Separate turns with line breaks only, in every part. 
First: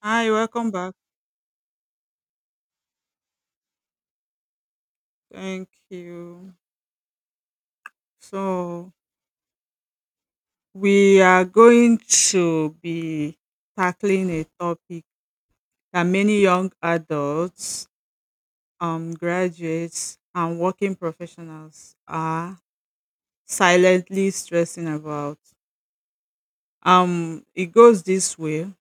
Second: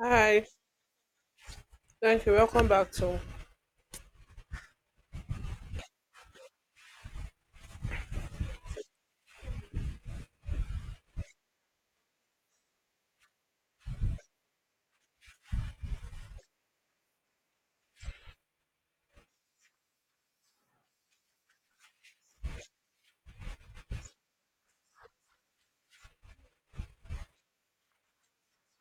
Hi, welcome back.
thank you. Welcome back to
Thank you. So, we are going to be tackling a topic that many young adults, graduates, and working professionals are silently stressing about. It goes this way:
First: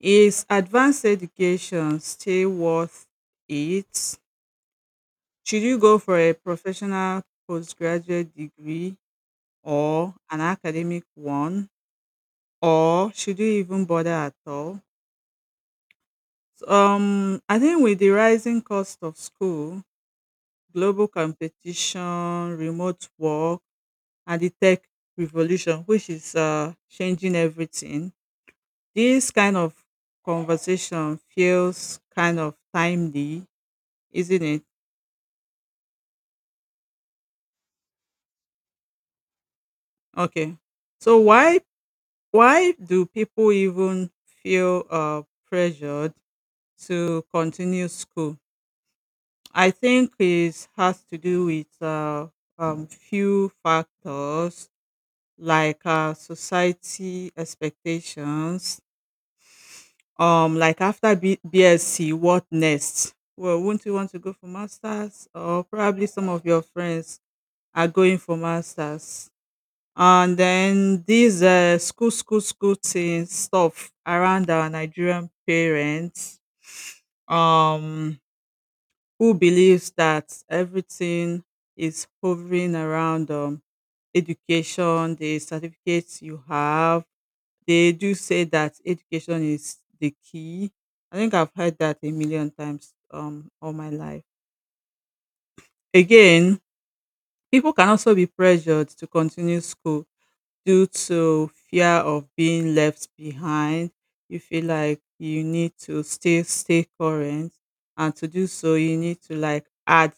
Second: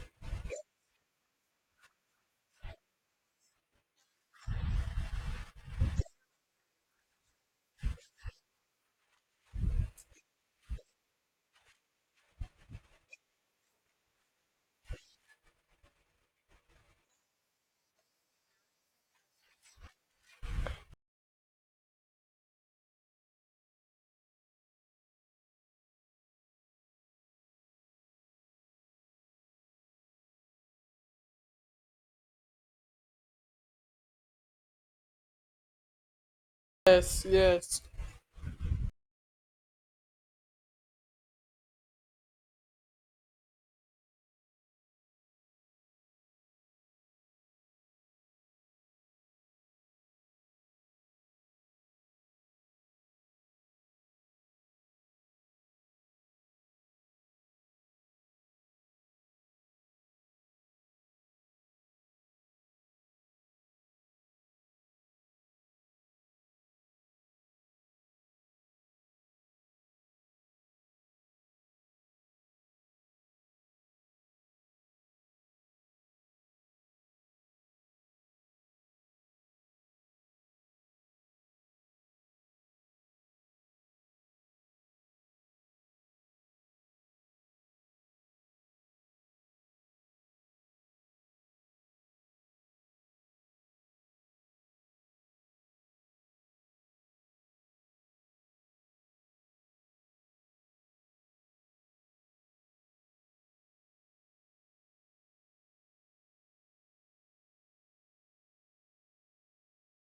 Is advanced education still worth it? Should you go for a professional postgraduate degree or an academic one? Or should you even bother at all? So, I think with the rising cost of school, global competition, remote work, and the tech revolution, which is changing everything, this kind of conversation feels kind of timely, isn't it?
Yes, yes,
Okay. So why do people even feel pressured to continue school? I think it has to do with few factors like society expectations. Like after BSc, what next? Well, wouldn't you want to go for masters? Or probably some of your friends are going for masters. And then these school, school, school thing stuff around our Nigerian parents. Um, who believes that everything is hovering around education, the certificates you have. They do say that education is the key. I think I've heard that a million times all my life. Again, people can also be pressured to continue school due to fear of being left behind. You feel like you need to still stay current, and to do so, you need to like add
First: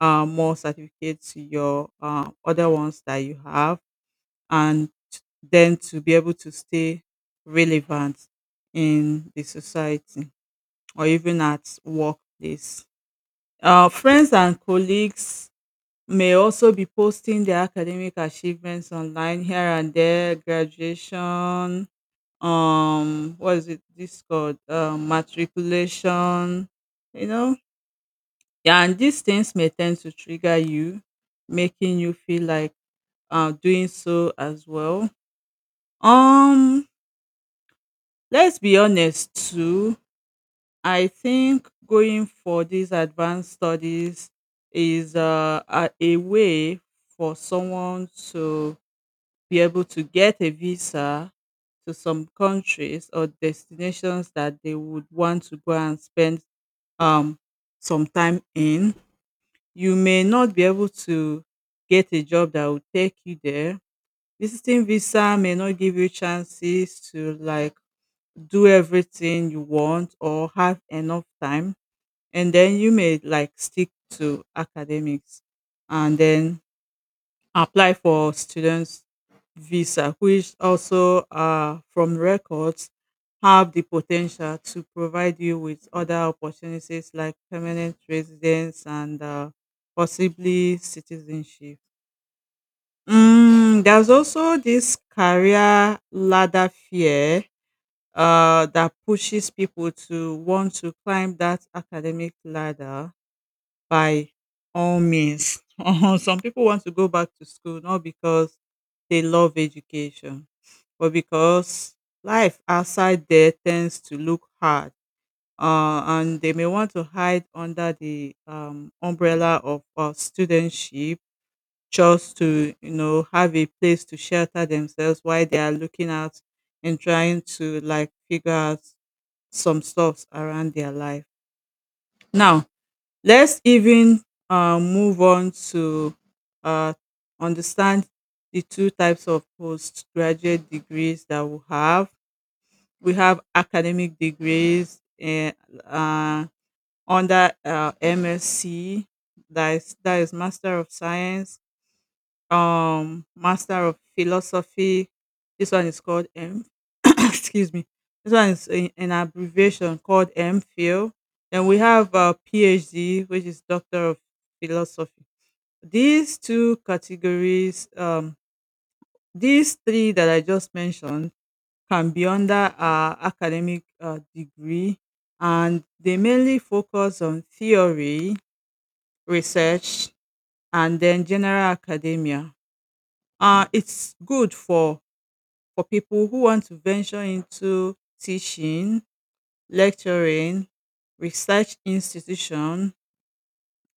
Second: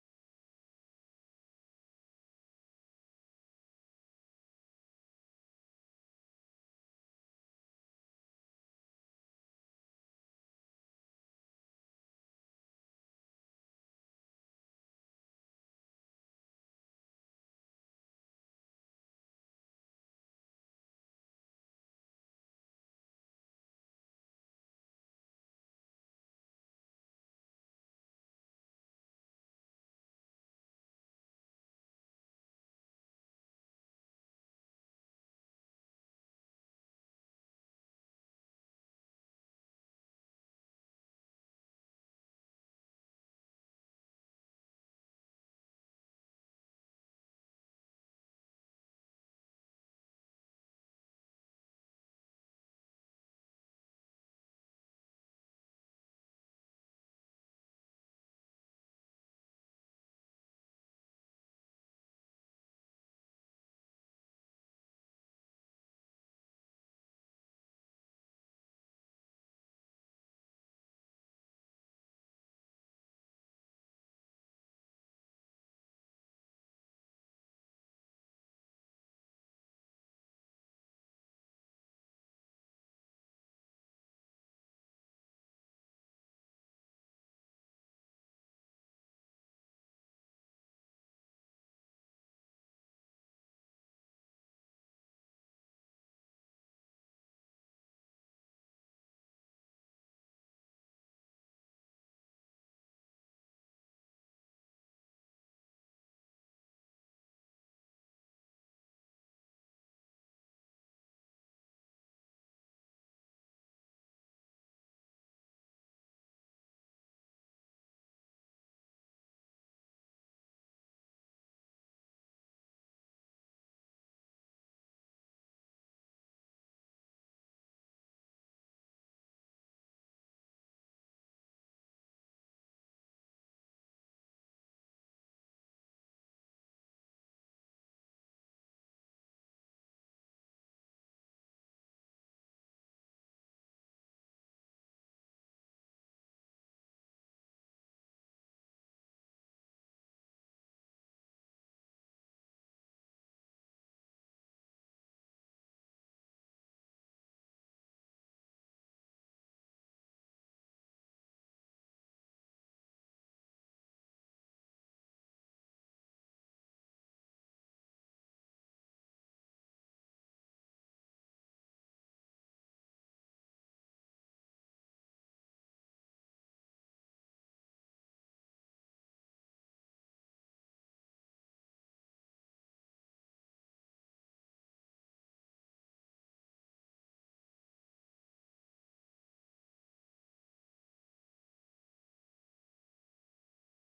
more certificates to your other ones that you have, and then to be able to stay relevant in the society or even at workplace. Friends and colleagues may also be posting their academic achievements online here and there, graduation, what is it? This called matriculation, you know, yeah, and these things may tend to trigger you, making you feel like doing so as well. Um, let's be honest too. I think going for these advanced studies is a way for someone to be able to get a visa to some countries or destinations that they would want to go and spend um some time in. You may not be able to get a job that will take you there. Visiting visa may not give you chances to like do everything you want or have enough time. And then you may like stick to academics and then apply for students visa, which also from records have the potential to provide you with other opportunities like permanent residence and possibly citizenship. There's also this career ladder fear that pushes people to want to climb that academic ladder by all means. Some people want to go back to school not because they love education, but because life outside there tends to look hard. And they may want to hide under the umbrella of studentship just to, have a place to shelter themselves while they are looking out and trying to like figure out some stuffs around their life. Now, let's even move on to uh, understand the two types of postgraduate degrees that we have. We have academic degrees, and uh, under MSc, that is, Master of Science, Master of Philosophy. This one is called m excuse me, this one is, in an abbreviation, called MPhil. Then we have PhD, which is Doctor of Philosophy. These two categories, these three that I just mentioned, can be under academic degree, and they mainly focus on theory, research, and then general academia. It's good for people who want to venture into teaching, lecturing, research institution,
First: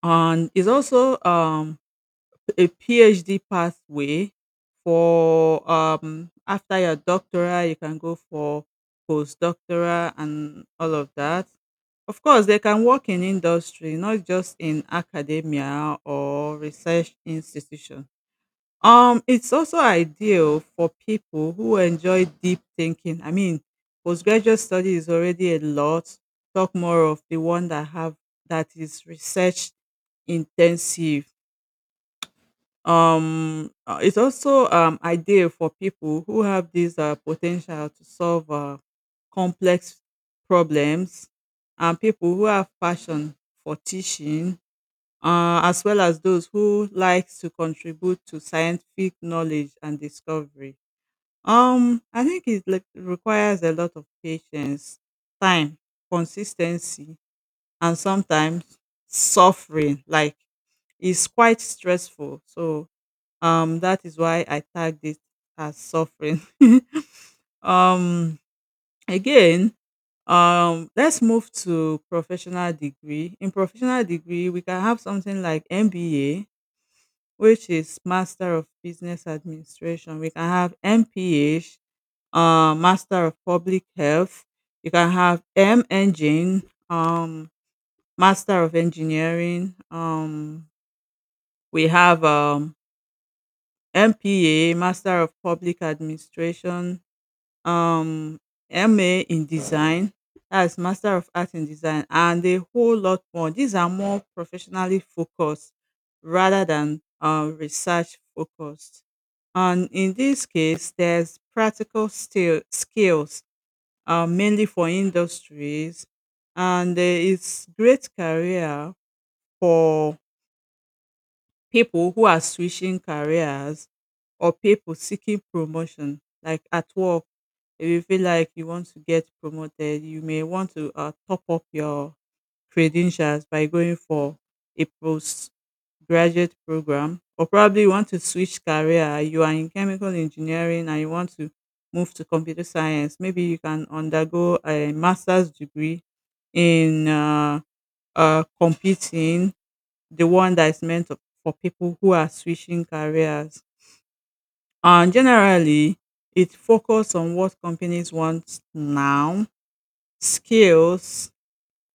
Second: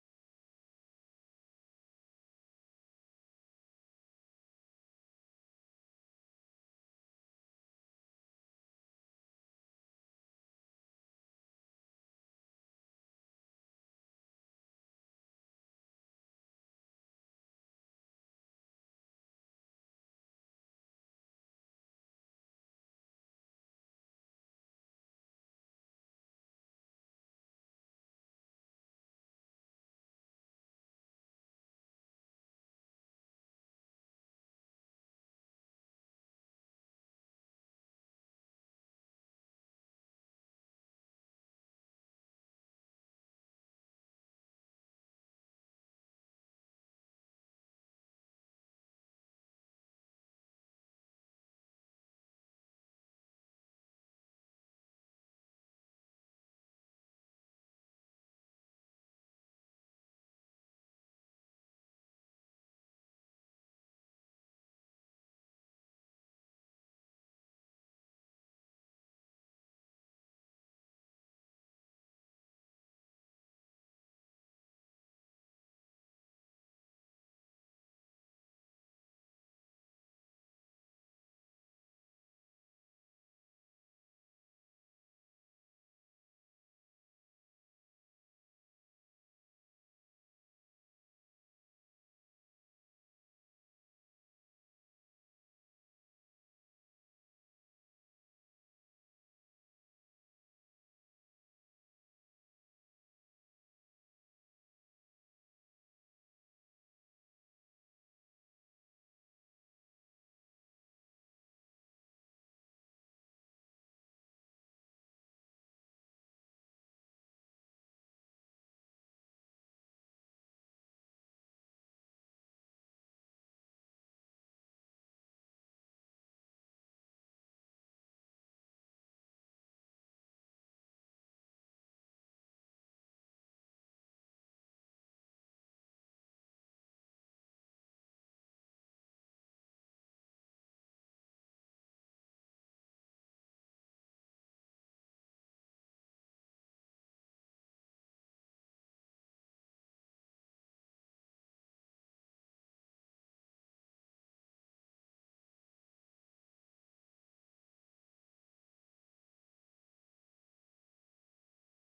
and is also a PhD pathway for, after your doctoral, you can go for postdoctoral and all of that. Of course, they can work in industry, not just in academia or research institutions. It's also ideal for people who enjoy deep thinking. I mean, postgraduate study is already a lot. Talk more of the one that is research intensive. It's also ideal for people who have this potential to solve complex problems, and people who have passion for teaching, as well as those who like to contribute to scientific knowledge and discovery. I think it, like, requires a lot of patience, time, consistency, and sometimes suffering. Like, it's quite stressful. So, that is why I tagged it as suffering. um, again, let's move to professional degree. In professional degree, we can have something like MBA, which is Master of Business Administration. We can have MPH, Master of Public Health. You can have M Engine, um, Master of Engineering. We have, MPA, Master of Public Administration, um MA in design, that's Master of Art in Design, and a whole lot more. These are more professionally focused rather than research focused. And in this case, there's skills, mainly for industries, and there is great career for people who are switching careers, or people seeking promotion like at work. If you feel like you want to get promoted, you may want to top up your credentials by going for a postgraduate program. Or probably you want to switch career. You are in chemical engineering and you want to move to computer science. Maybe you can undergo a master's degree in computing, the one that is for people who are switching careers. And generally, it focuses on what companies want now: skills,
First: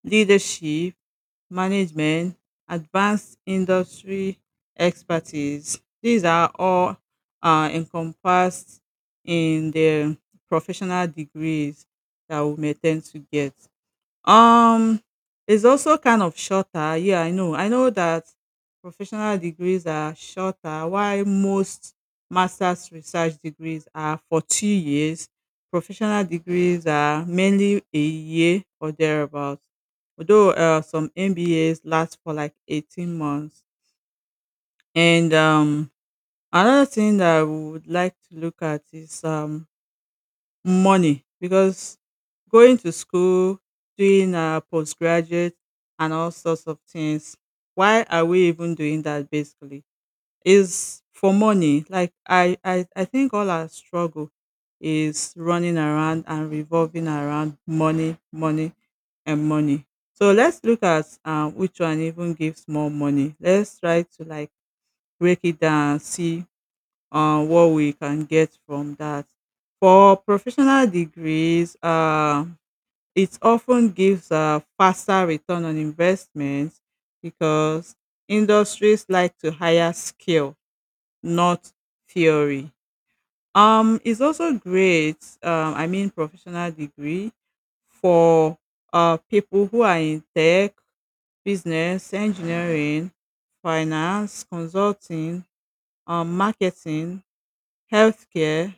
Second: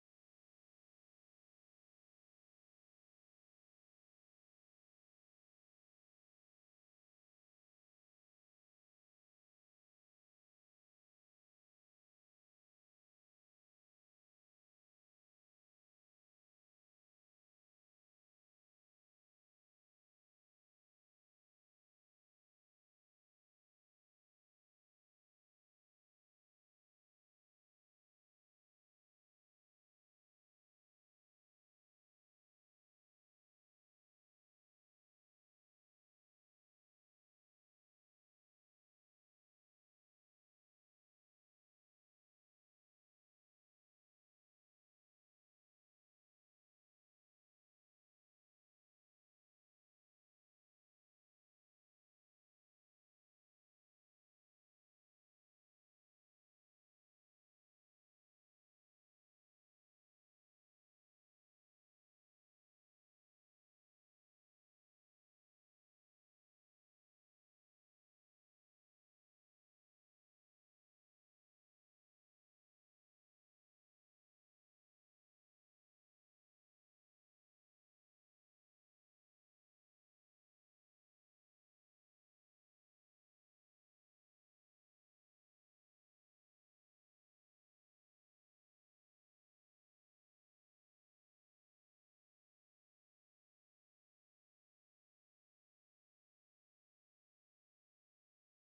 leadership, management, advanced industry expertise. These are all encompassed in the professional degrees that we may tend to get. Um, it's also kind of shorter. Yeah, I know. I know that professional degrees are shorter, while most master's research degrees are for 2 years. Professional degrees are mainly a year or thereabouts. Although some MBAs last for like 18 months. And another thing that I would like to look at is, money, because going to school, doing our postgraduate and all sorts of things, why are we even doing that basically? Is for money. Like, I think all our struggle is running around and revolving around money, money, and money. So let's look at, which one even gives more money. Let's try to like break it down and see what we can get from that. For professional degrees, it often gives a faster return on investment because industries like to hire skill, not theory. It's also great, I mean, professional degree for people who are in tech, business, engineering, finance, consulting, marketing, healthcare,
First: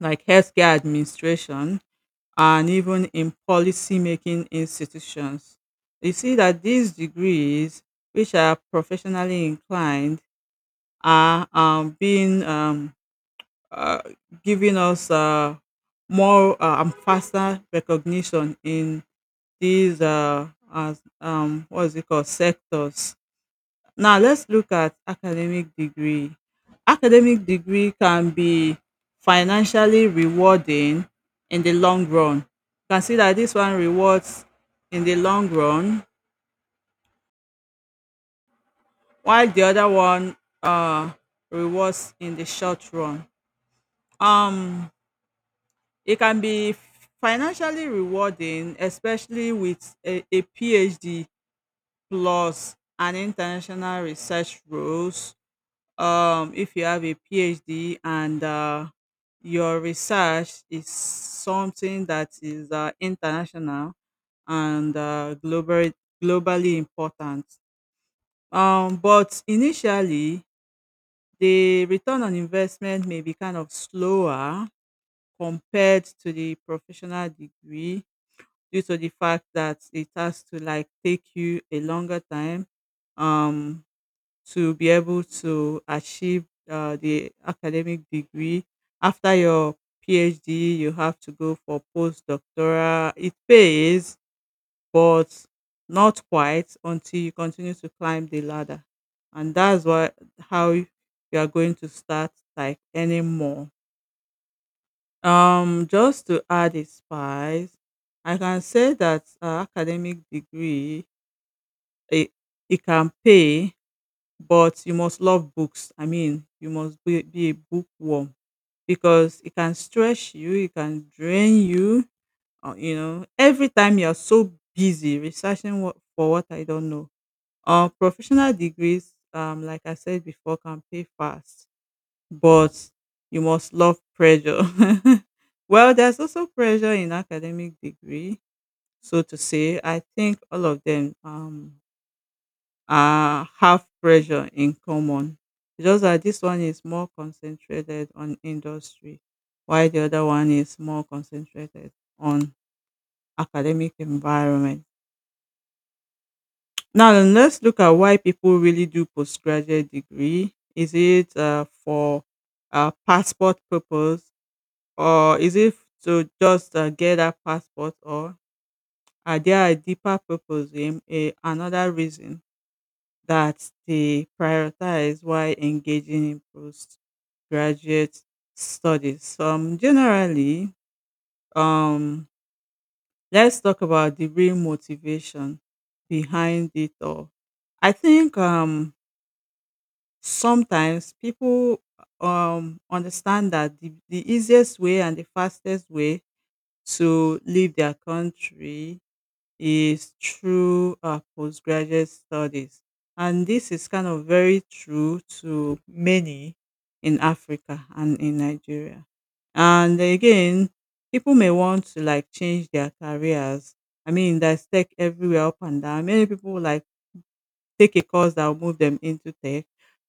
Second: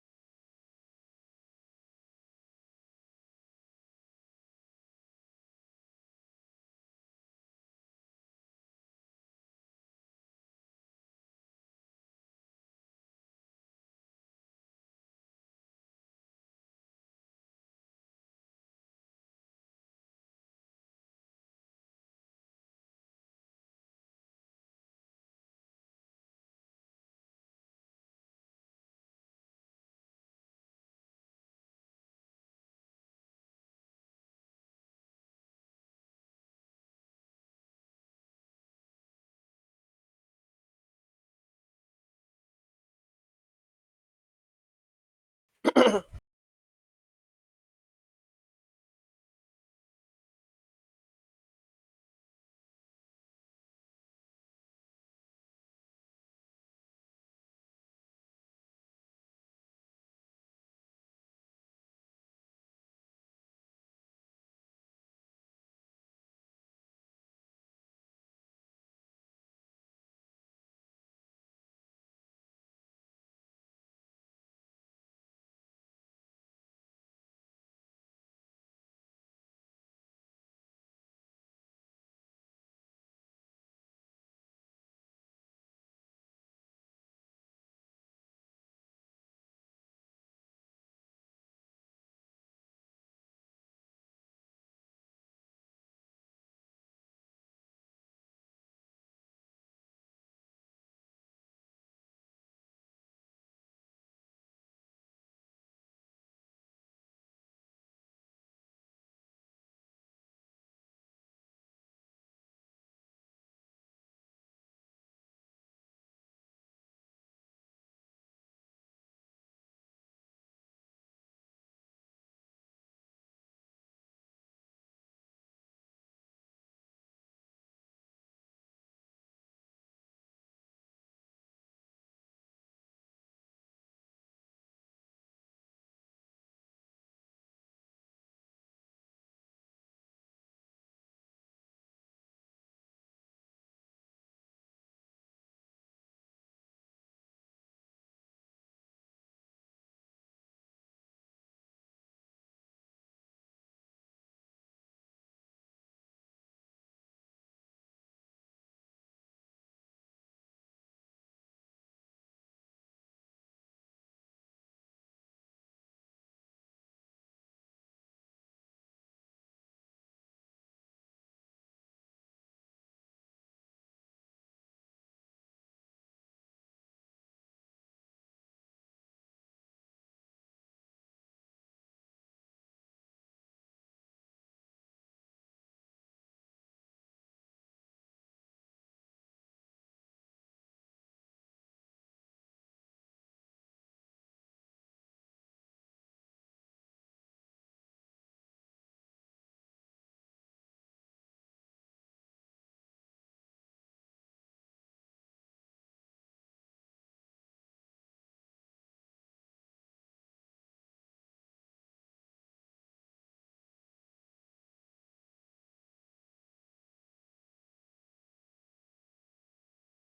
like healthcare administration, and even in policy making institutions. You see that these degrees, which are professionally inclined, are being, uh, giving us more and faster recognition in these, what is it called, sectors. Now let's look at academic degree. Academic degree can be financially rewarding in the long run. Consider this one rewards in the long run, while the other one rewards in the short run. Um, it can be financially rewarding, especially with a PhD plus an international research role, if you have a PhD and your research is something that is international and globally important. But initially, the return on investment may be kind of slower compared to the professional degree, due to the fact that it has to like take you a longer time um to be able to achieve the academic degree. After your PhD, you have to go for postdoctoral. It pays, but not quite until you continue to climb the ladder. And that's why how you are going to start like earning more. Just to add a spice, I can say that academic degree, it, it can pay, but you must love books. I mean, you must be a bookworm because it can stretch you, it can drain you. Or, every time you're so busy researching for what, I don't know. Professional degrees, like I said before, can pay fast, but you must love pressure. Well, there's also pressure in academic degree, so to say. I think all of them have pressure in common. It's just that this one is more concentrated on industry, while the other one is more concentrated on academic environment. Now, then let's look at why people really do postgraduate degree. Is it for passport purpose, or is it to just get a passport, or are there a deeper purpose, another reason that they prioritize while engaging in postgraduate studies? So, generally, um, let's talk about the real motivation behind it all. I think, sometimes people understand that the easiest way and the fastest way to leave their country is through postgraduate studies. And this is kind of very true to many in Africa and in Nigeria. And again, people may want to like change their careers. I mean, there's tech everywhere up and down. Many people like take a course that will move them into tech.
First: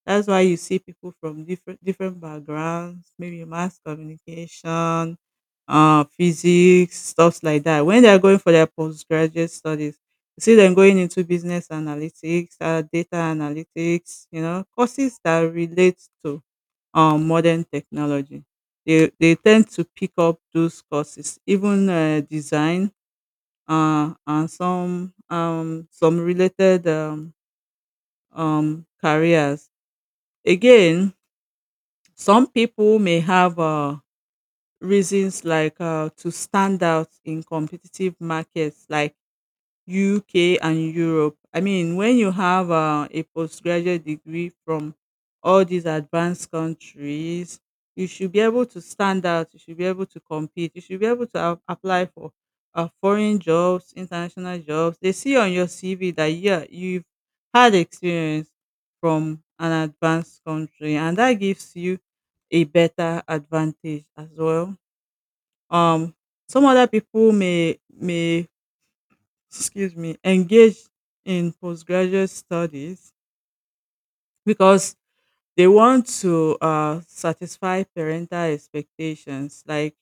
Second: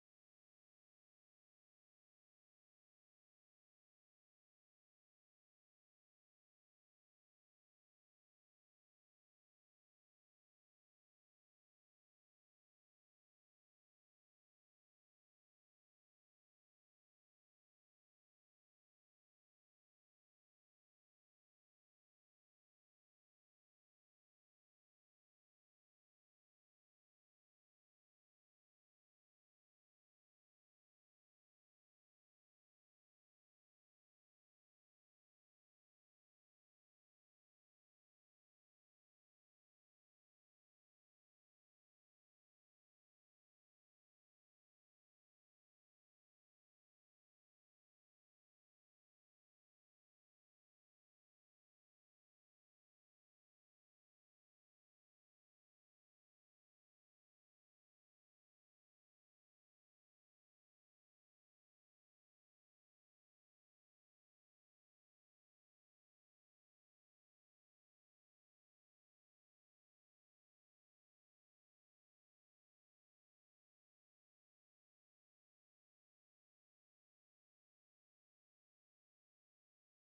That's why you see people from different backgrounds, maybe mass communication, physics, stuff like that. When they are going for their postgraduate studies, you see them going into business analytics, data analytics, courses that relate to modern technology. They tend to pick up those courses, even design, and some related careers. Again, some people may have reasons like, to stand out in competitive markets, like UK and Europe. I mean, when you have a postgraduate degree from all these advanced countries, you should be able to stand out. You should be able to compete. You should be able to apply for foreign jobs, international jobs. They see on your CV that yeah, you've had experience from an advanced country, and that gives you a better advantage as well. Um, some other people may excuse me, engage in postgraduate studies because they want to satisfy parental expectations. Like,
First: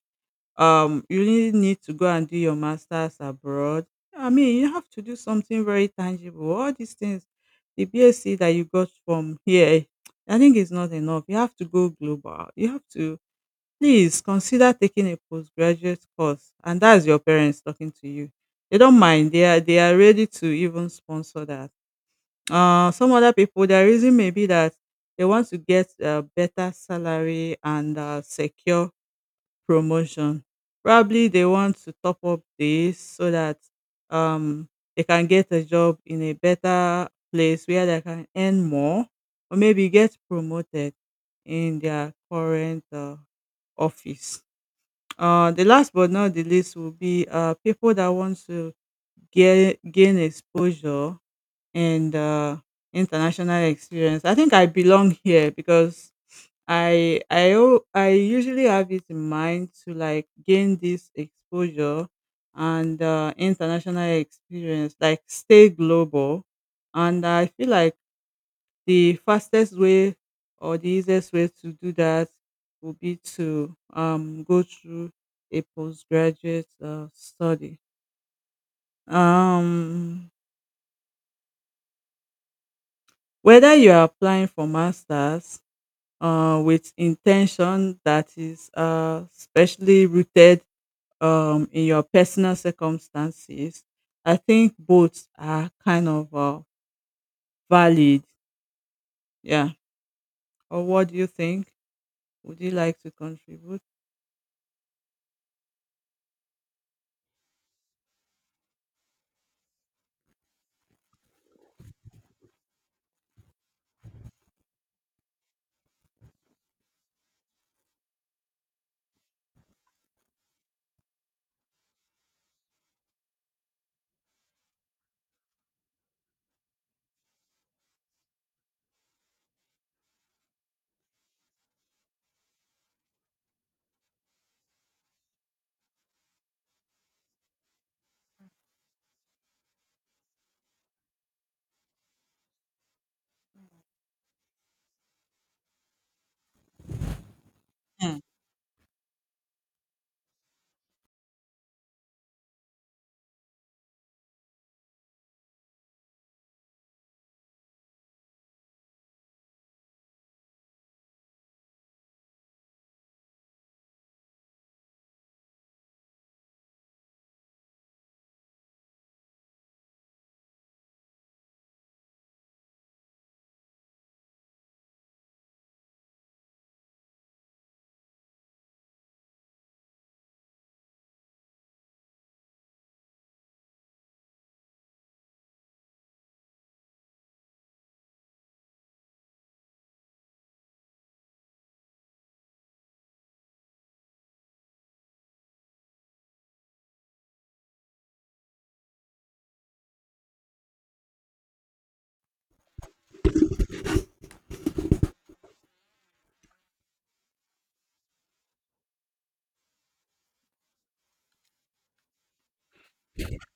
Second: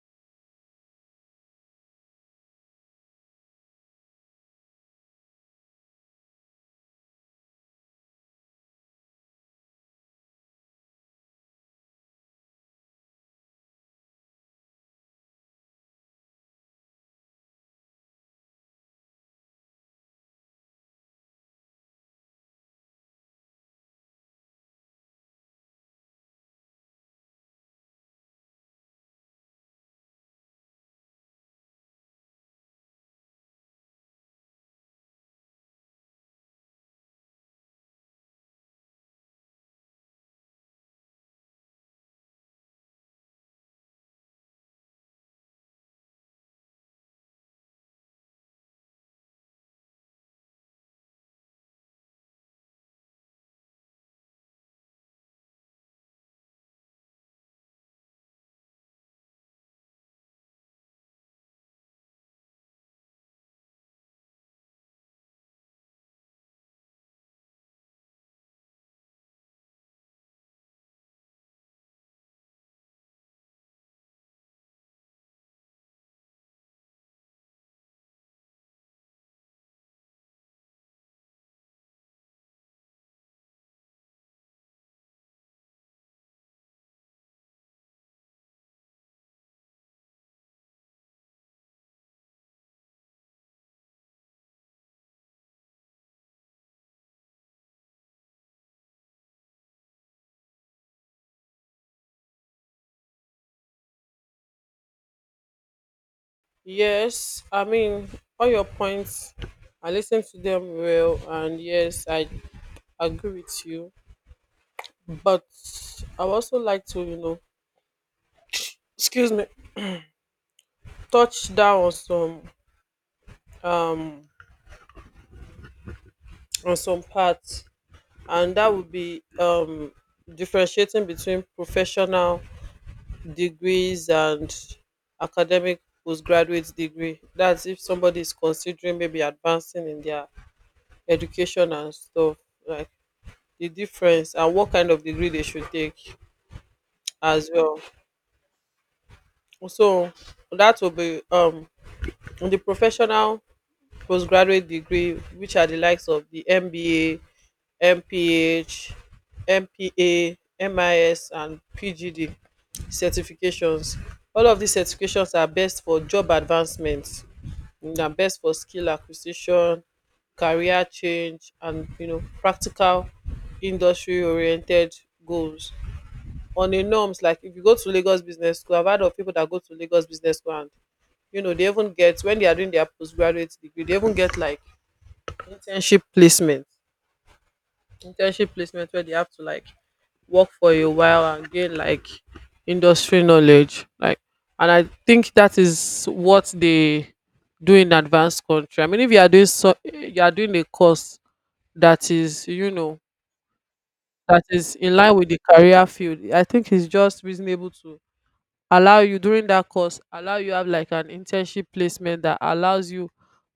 you really need to go and do your master's abroad. I mean, you have to do something very tangible. All these things, the BSc that you got from here, I think it's not enough. You have to go global. You have to Please consider taking a postgraduate course, and that's your parents talking to you. They don't mind. They are ready to even sponsor that. Some other people, their reason may be that they want to get a better salary and secure promotion. Probably they want to top up this so that um they can get a job in a better place where they can earn more, or maybe get promoted in their current office. The last but not the least will be people that want to gain exposure and international experience. I think I belong here because I usually have it in mind to like gain this exposure and international experience, like stay global. And I feel like the fastest way or the easiest way to do that would be to go through a postgraduate study. Um, whether you are applying for masters with intention that is specially rooted in your personal circumstances, I think both are kind of valid. Yeah. Or what do you think? Would you like to contribute?
yes. I mean, all your points, I listened to them well, and yes, I agree with you. But I would also like to, excuse me, touch down um on some parts, and that would be differentiating between professional degrees and academic postgraduate degree. That's if somebody is considering maybe advancing in their education and stuff, like the difference and what kind of degree they should take as well. So that will be the professional postgraduate degree, which are the likes of the MBA, MPH, MPA, MIS, and PGD certifications. All of these certifications are best for job advancement. They are best for skill acquisition, career change, and practical industry oriented goals on a norms. Like if you go to Lagos Business School, I've heard of people that go to Lagos Business School, and they even get, when they are doing their postgraduate degree, they even get like internship placement, where they have to like work for a while and gain like industry knowledge. Like, and I think that is what they do in advanced country. I mean, if you are doing so, you are doing a course that is, that is in line with the career field. I think it's just reasonable to allow you during that course, allow you have like an internship placement that allows you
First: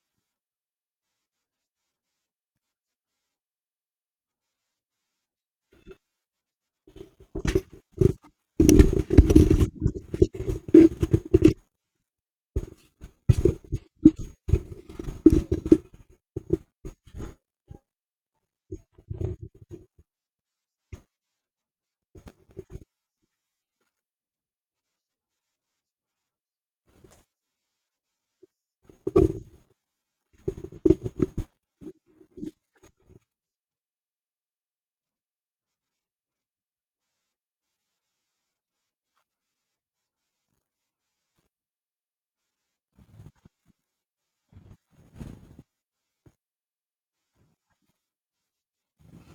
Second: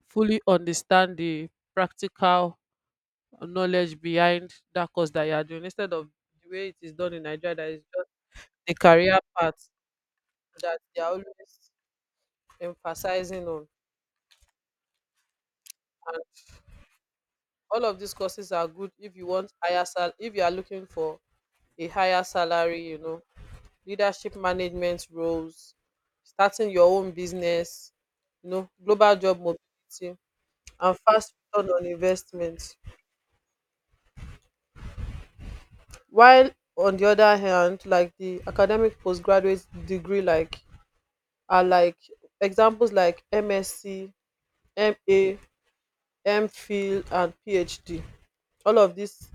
fully understand the practical knowledge behind that course that you are doing, instead of the way it is done in Nigeria. That is the career path that they are always emphasizing on. And all of these courses are good if you want higher sal if you are looking for a higher salary, leadership management roles, starting your own business, global job mobility, and fast return on investment. While on the other hand, like the academic postgraduate degree, like are like examples like MSc, MA, MPhil, and PhD. All of this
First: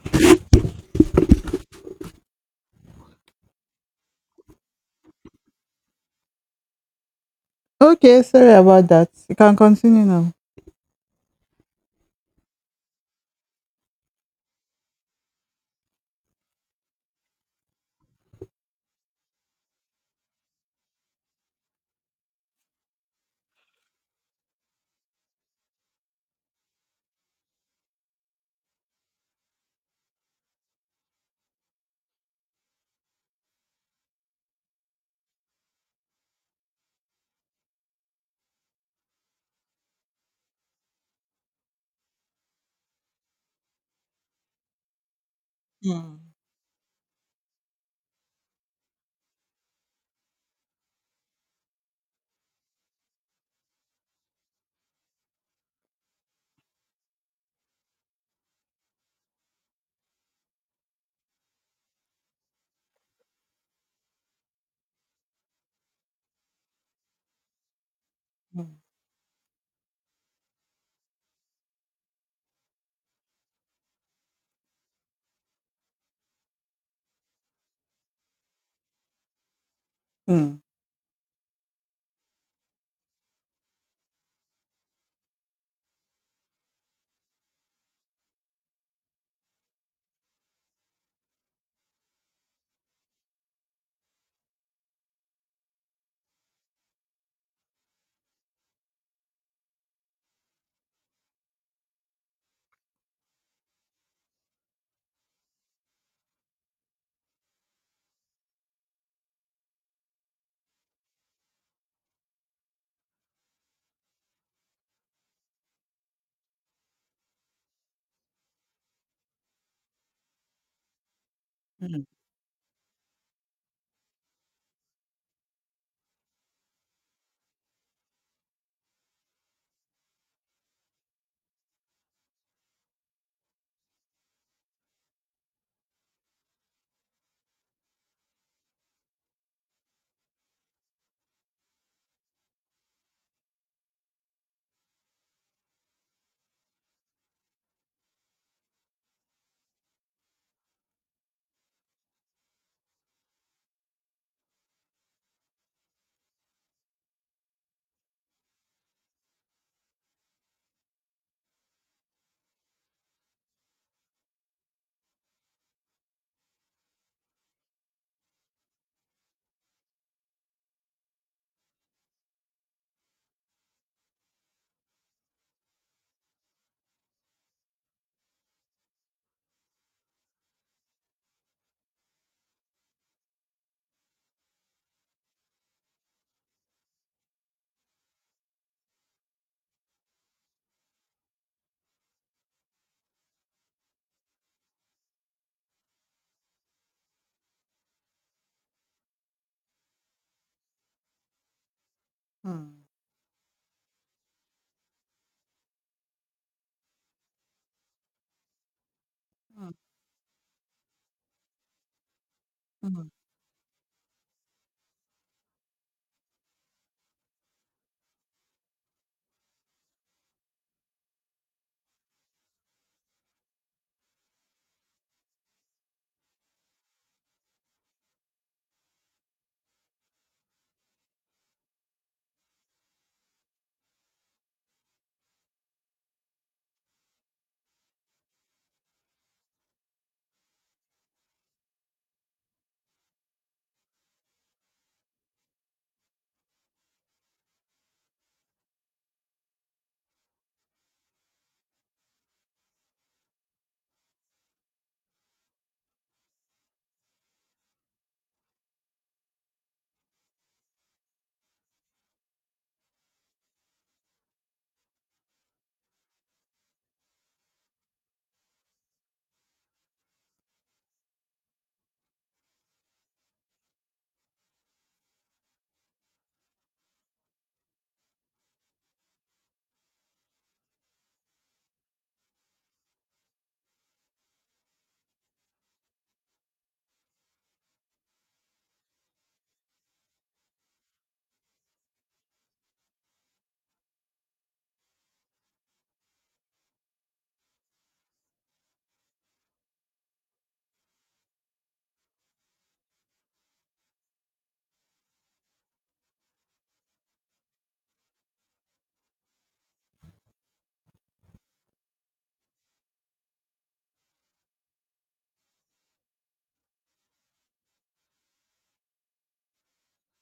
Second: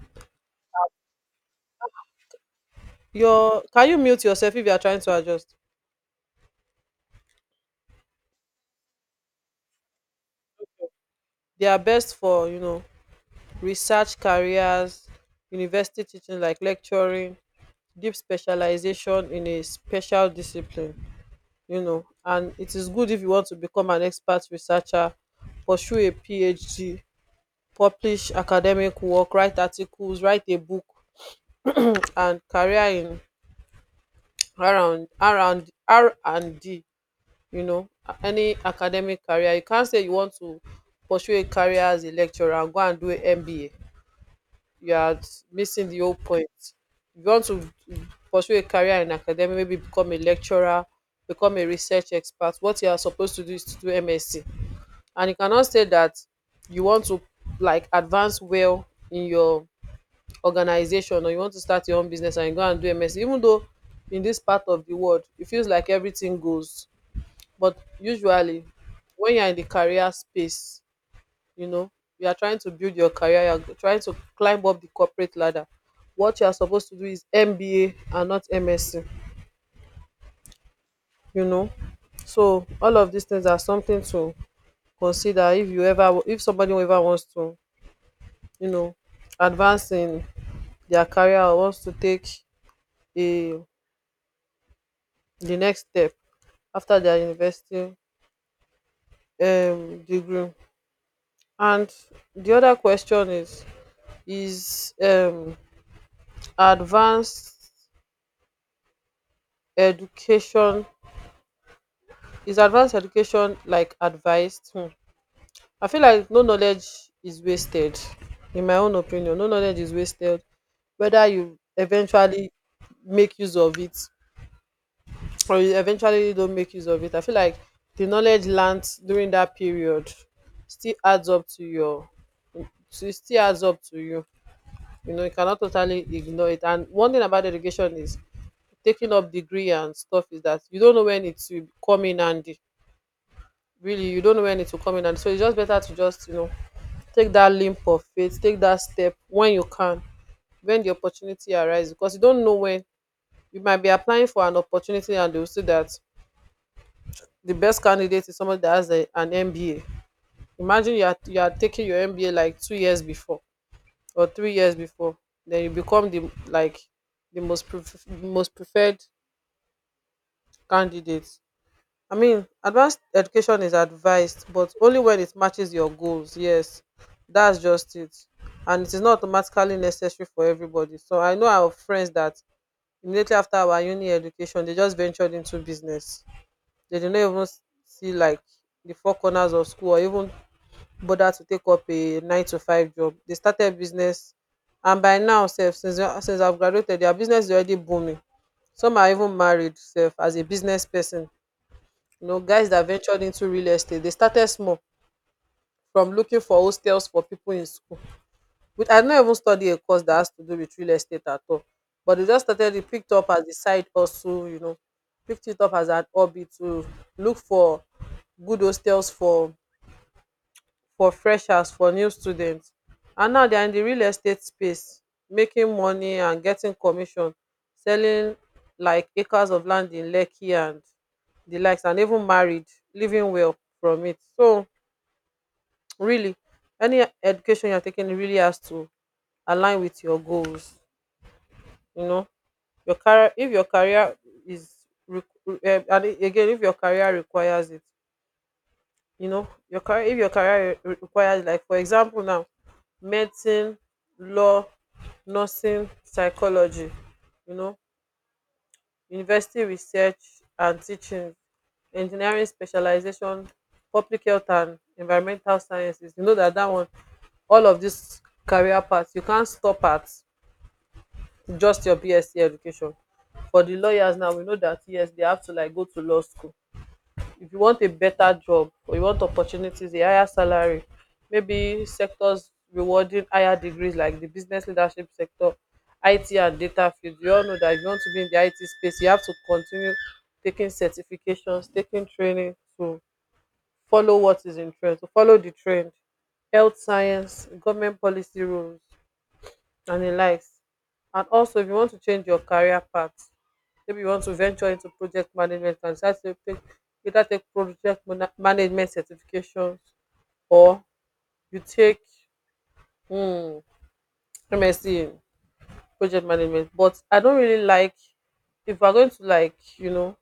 your can you mute yourself if you are trying to adjust?
Okay, sorry about that. You can continue now.
They are best for, research careers, university teaching like lecturing, deep specialization in a special discipline. You know, and it is good if you want to become an expert researcher, pursue a PhD, publish academic work, write articles, write a book, and career in R and D. You know, any academic career, you can't say you want to pursue a career as a lecturer and go and do a MBA. You are missing the whole
Mm.
point. If you want to pursue a career in academia, maybe become a lecturer, become a research expert, what you are supposed to do is to do MSc. And you cannot say that you want to like advance well in your organization, or you want to start your own business and you go and do MSc, even though in this part of the world it feels like everything goes. But usually
Mm.
when you're in the career space, you know, you are trying to build your career. You're trying to climb up the corporate ladder. What you are supposed to do is MBA and not MSc,
Mm.
you know. So all of these things are something to consider if you ever if somebody ever wants to, you know, advance in their career or wants to take a the next step after their university degree. And the other question is, is um advanced education, is advanced education, like, advised? I feel like no knowledge is wasted. In my own opinion, no knowledge is wasted, whether you
Mm.
eventually make use of it or you eventually don't make use of it. I feel like the knowledge learnt during that period still adds up to. Your So it still adds up to you. You know, you cannot totally ignore it. And one thing about education is, taking up degree and stuff is that you don't know when it will come in handy. Really, you don't know when it will come in handy. So it's just better to just, take that leap of faith, take that step when you can, when the opportunity arises, because you don't know when you might be applying for an opportunity and they'll say that the best candidate is somebody that has an MBA. Imagine you are taking your MBA like 2 years before or 3 years before. Then you become the like the most preferred candidate. I mean, advanced education is advised, but only when it matches your goals. Yes, that's just it. And it is not automatically necessary for everybody. So I know our friends that immediately after our uni education, they just ventured into business. They did not even see like the four corners of school or even bother to take up a nine to five job. They started business, and by now, self, since I've graduated, their business is already booming. Some are even married, self, as a business person. You know, guys
Mm.
that ventured into real estate, they started small, from looking for hostels for people in school, which I don't even study
Mm.
a course that has to do with real estate at all. But they just started it,
Mm.
picked up as a side hustle. Picked it up as an hobby to look for good hostels for freshers, for new students. And now they are in the real estate space, making money and getting commission, selling like acres of land in Lekki and the likes, and even married, living well from it. So really, any education you're taking really has to align with your goals. You know, your career, if your career is and again, if your career requires it. You know, your career, if your career re- requires, like for example now, medicine, law, nursing, psychology, you know, university research and teaching, engineering specialization, public health and environmental sciences, you know, that, one. All of these career paths, you can't stop at just your BSc education. For the lawyers, now we know that yes, they have to like go to law school. If you want a better job, or you want opportunities, a higher salary, maybe sectors rewarding higher degrees like the business leadership sector, IT and data field. We all know that if you want to be in the IT space, you have to continue taking certifications, taking training to follow what is in trend, to follow the trend, health science, government policy rules, and the likes. And also, if you want to change your career path, maybe you want to venture into project management and start to take, either take project management certifications, or you take mm, MSc in project management. But I don't really like, if I'm going to like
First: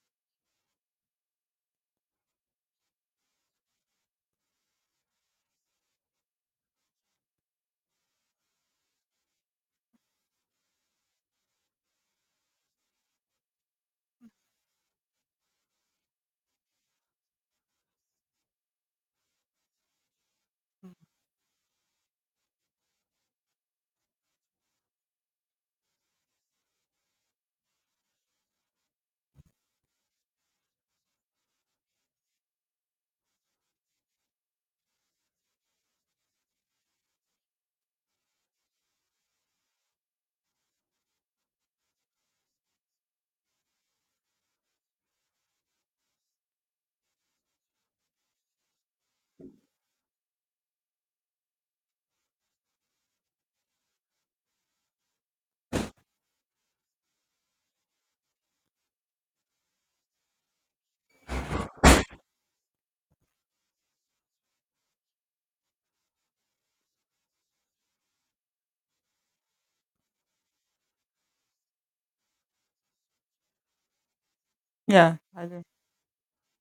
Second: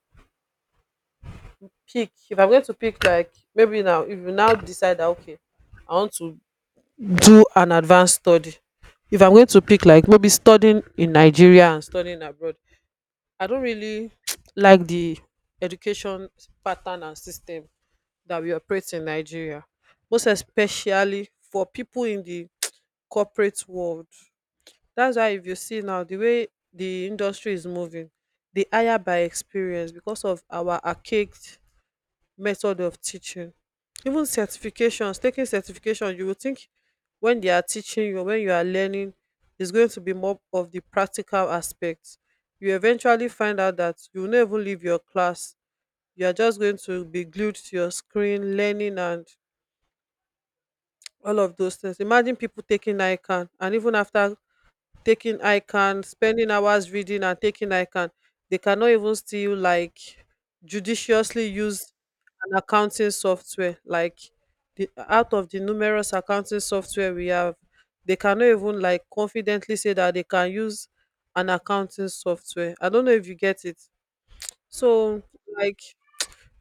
pick, if I'm going to pick, like, maybe now, if you now decide that okay, I want to do an advanced study. If I'm going to pick, like, maybe studying in Nigeria and studying abroad, I don't really like the education pattern and system that we operate in Nigeria, most especially for people in the corporate world. That's why if you see now the way the industry is moving, they hire by experience because of our archaic method of teaching. Even certifications, taking certification, you would think when they are teaching you, when you are learning, is going to be more of the practical aspects. You eventually find out that you will not leave your class. You are just going to be glued to your screen learning and all of those things. Imagine people taking ICAN, and even after taking ICAN, spending hours reading and taking ICAN, they cannot even still like judiciously use an accounting software like the— out of the numerous accounting software we have, they cannot even like confidently say that they can use an accounting software. I don't know if you get it.
Yeah,
So
I do.
like,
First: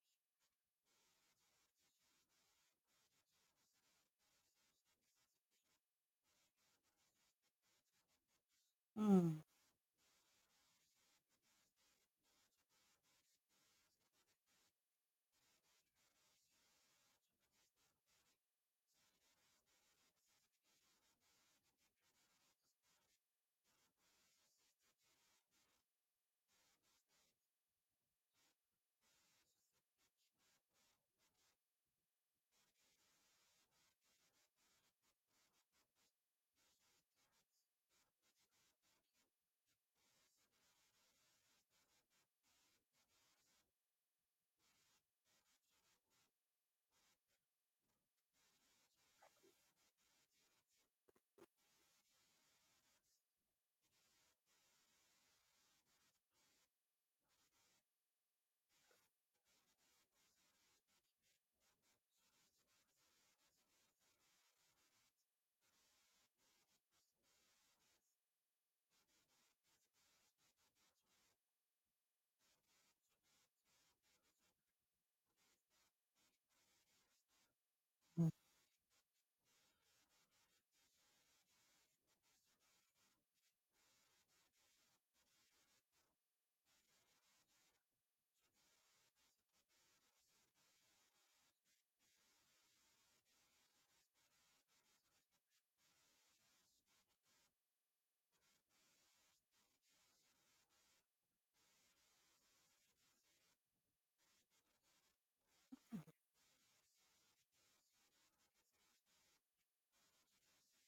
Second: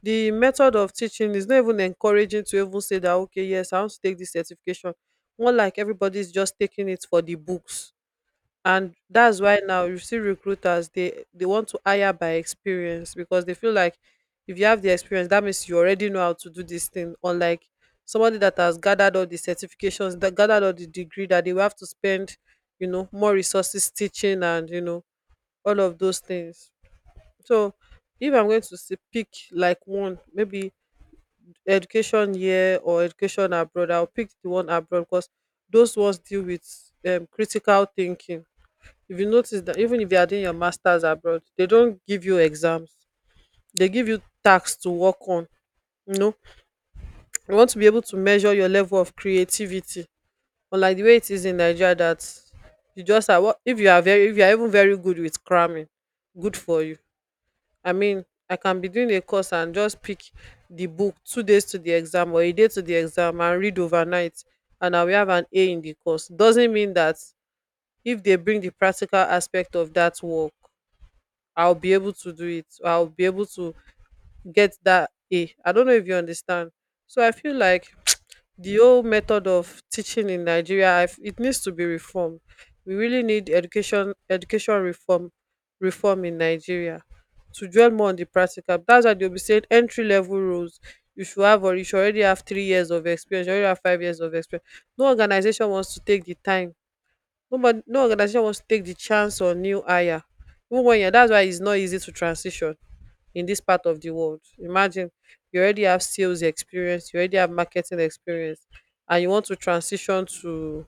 the method of teaching is not even encouraging to even say that, okay, yes, I want to take this certification. More like everybody's just taking it for the books, and that's
Mm.
why now you see recruiters, they want to hire by experience because they feel like if you have the experience, that means you already know how to do this thing, unlike somebody that has gathered all the certifications, that gathered all the degree, that they will have to spend, you know, more resources teaching, and you know, all of those things. So if I'm going to say pick like one, maybe education here or education abroad, I'll pick the one abroad because those ones deal with critical thinking. If you notice that even if you are doing your masters abroad, they don't give you exams, they give you tasks to work on you know you want to be able to measure your level of creativity, unlike the way it is in Nigeria, that you just are— what, if you are very— if you are even very good with cramming, good for you. I mean, I can be doing a course and just pick the book 2 days to the exam or a day to the exam and read overnight, and I will have an A in the course. Doesn't mean that if they bring the practical aspect of that work, I'll be able to do it. I'll be able to get that A. I don't know if you understand. So I feel like the old method of teaching in Nigeria, it needs to be reformed. We really need education reform in Nigeria to dwell more on the practical. That's why they'll be saying entry level rules. You should have— or you should already have 3 years of experience, you already have 5 years of experience. No organization wants to take the time. Nobody no organization wants to take the chance on new hire, even when you're— that's why it's not easy to transition in this part of the world. Imagine you already have sales experience, you already have marketing experience, and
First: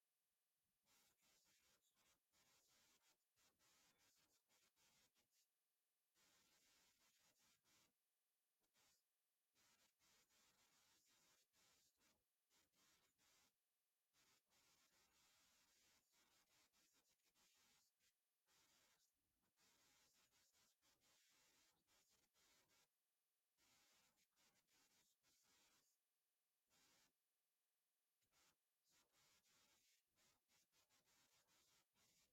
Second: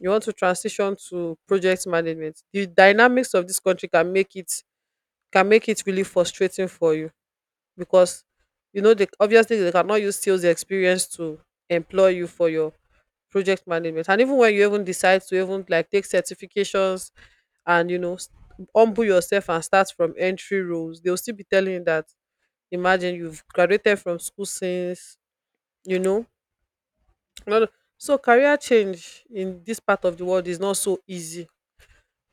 you want to transition to project management. The dynamics of this country can make it really frustrating for you because, you know, they obviously they cannot use sales experience to employ you for your project management. And even when you even decide to even like take certifications and, you know, humble yourself and start from entry roles, they'll still be telling you that, imagine you've graduated from school since, you know. No- No. So career change in this part of the world is not so easy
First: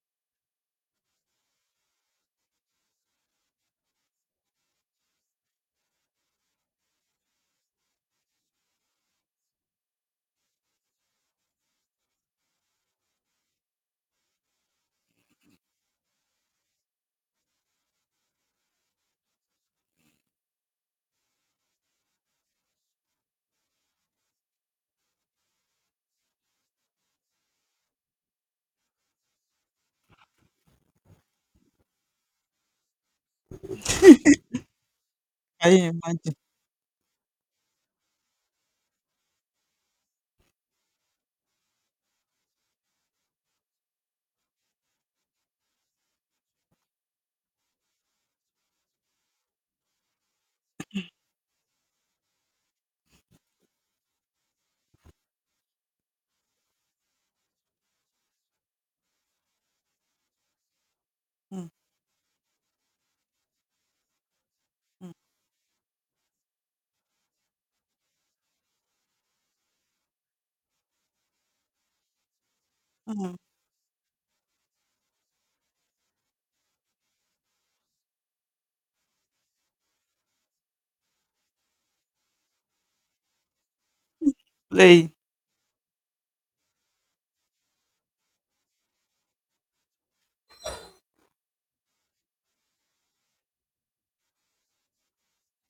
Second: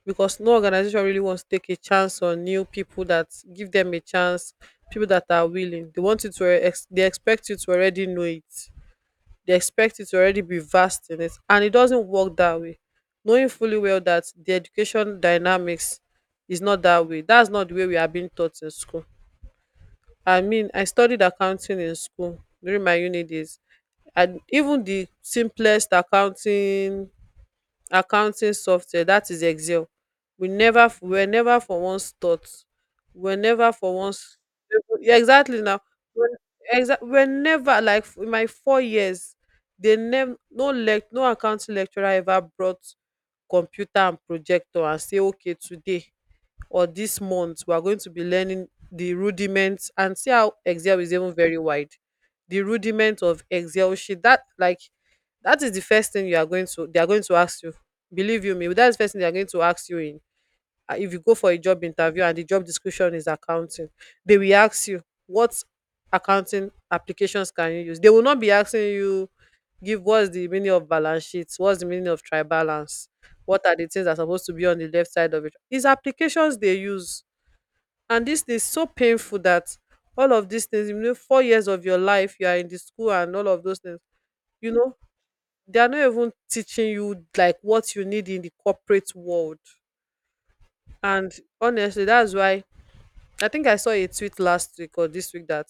because no organization really wants to take a chance on new people, that give them a chance, people that are willing. They want you to they expect you to already know it. They expect you to already be vast in it. And it doesn't work that way. Knowing fully well that the education dynamics is not that way. That's not the way we are being taught in school. I mean, I studied accounting in school during my uni days, and even the simplest accounting software, that is Excel, we were never for once thought, we were never for once— yeah, exactly
Can
now.
you
we
imagine?
we were never— like, in my 4 years, they never no lect no accounting lecturer ever brought computer and projector and say, okay, today or this month we are going to be learning the rudiments, and see how Excel is even very wide, the rudiment of Excel sheet, that like that is the first thing you are going to— they are going to ask you. Believe you me, that's the first thing they are going to ask you in. If you go for a
Mm.
job interview and the job description is accounting, they will ask you,
Mm.
what accounting applications can you use. They will not be asking you give, what's the meaning of balance sheets, what's the meaning of tribalance,
mm.
what are the things that are supposed to be on the left side of it. It's applications they use. And this is so painful that all of these things, 4 years of your life, you are in the school and all of those things you know
Play.
they are not even teaching you like what you need in the corporate world. And honestly, that's why I think I saw a tweet last week or this week that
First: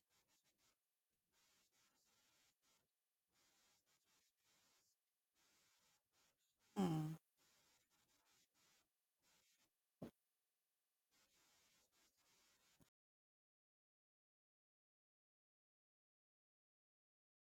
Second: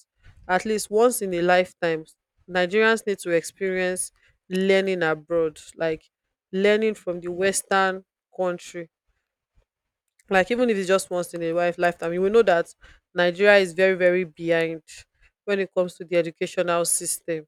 at least once in a lifetime, Nigerians need to experience learning abroad, like learning
Mm.
from the Western country. Like even if it's just once in a lifetime, you will know that Nigeria is very, very behind when it comes to the educational system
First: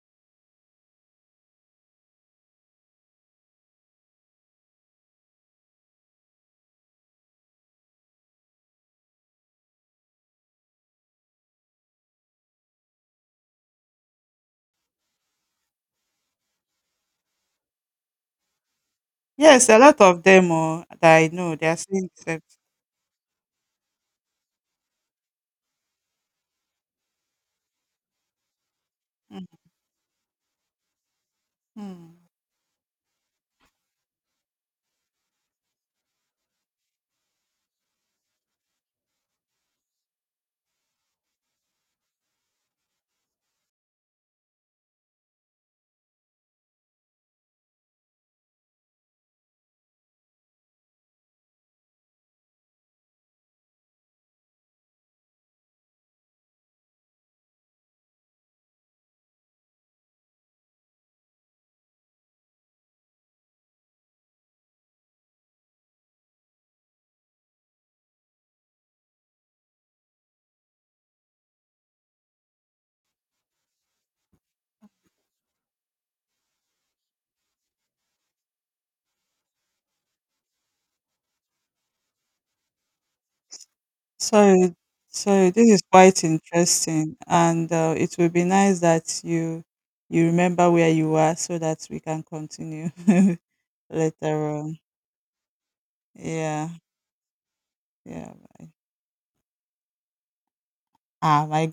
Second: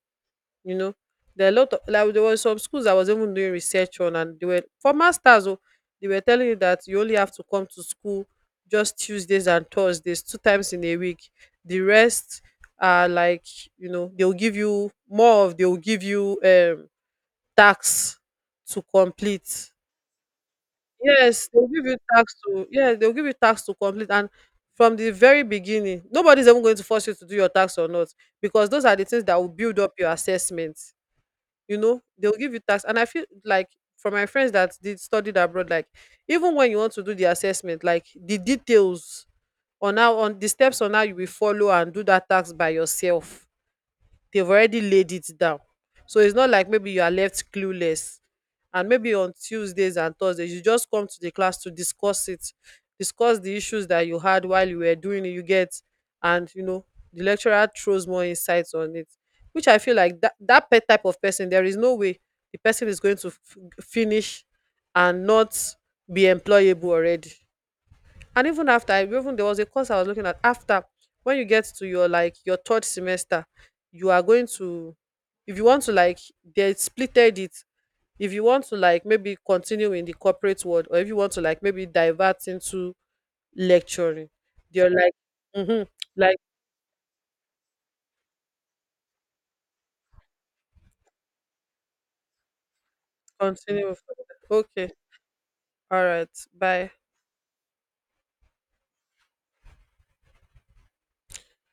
you know there are a lot of like, there were some schools I was even doing research on, and they were for masters. Oh, they were telling you that you only have to come to school just Tuesdays and Thursdays, 2 times in a week. The rest are like, you know, they'll give you more of— they'll give you tax to
Yes,
complete.
a lot of them oh, that I
Yes,
know, they
they'll
are
give you
saying
tax
that.
to— yeah, they'll give you tax to complete, and from the very beginning nobody's even going to force you to do your tax or not because those are the things that
Mm.
will build up your assessment.
Mm.
They'll give you tax, and I feel like for my friends that did studied abroad, like, even when you want to do the assessment, like the details on how— on the steps on how you will follow and do that tax by yourself, they've already laid it down. So it's not like maybe you are left clueless. And maybe on Tuesdays and Thursdays, you just come to the class to discuss it, discuss the issues that you had while you were doing it, you get, and the lecturer throws more insights on it, which I feel like that type of person, there is no way the person is going to finish and not be employable already. And even after— I even— there was a course I was looking at. After when you get to your like, your third semester, you are going to— if you want to like— they splitted it. If you want to like maybe continue in the corporate world, or if you want to like maybe divert into lecturing,
So,
they're like—
so this is
mm-hmm,
quite
like,
interesting, and it will be nice that you remember where you are so that we can continue
continue.
later on.
Okay. All right.
Yeah,
Bye.
yeah. Ah, my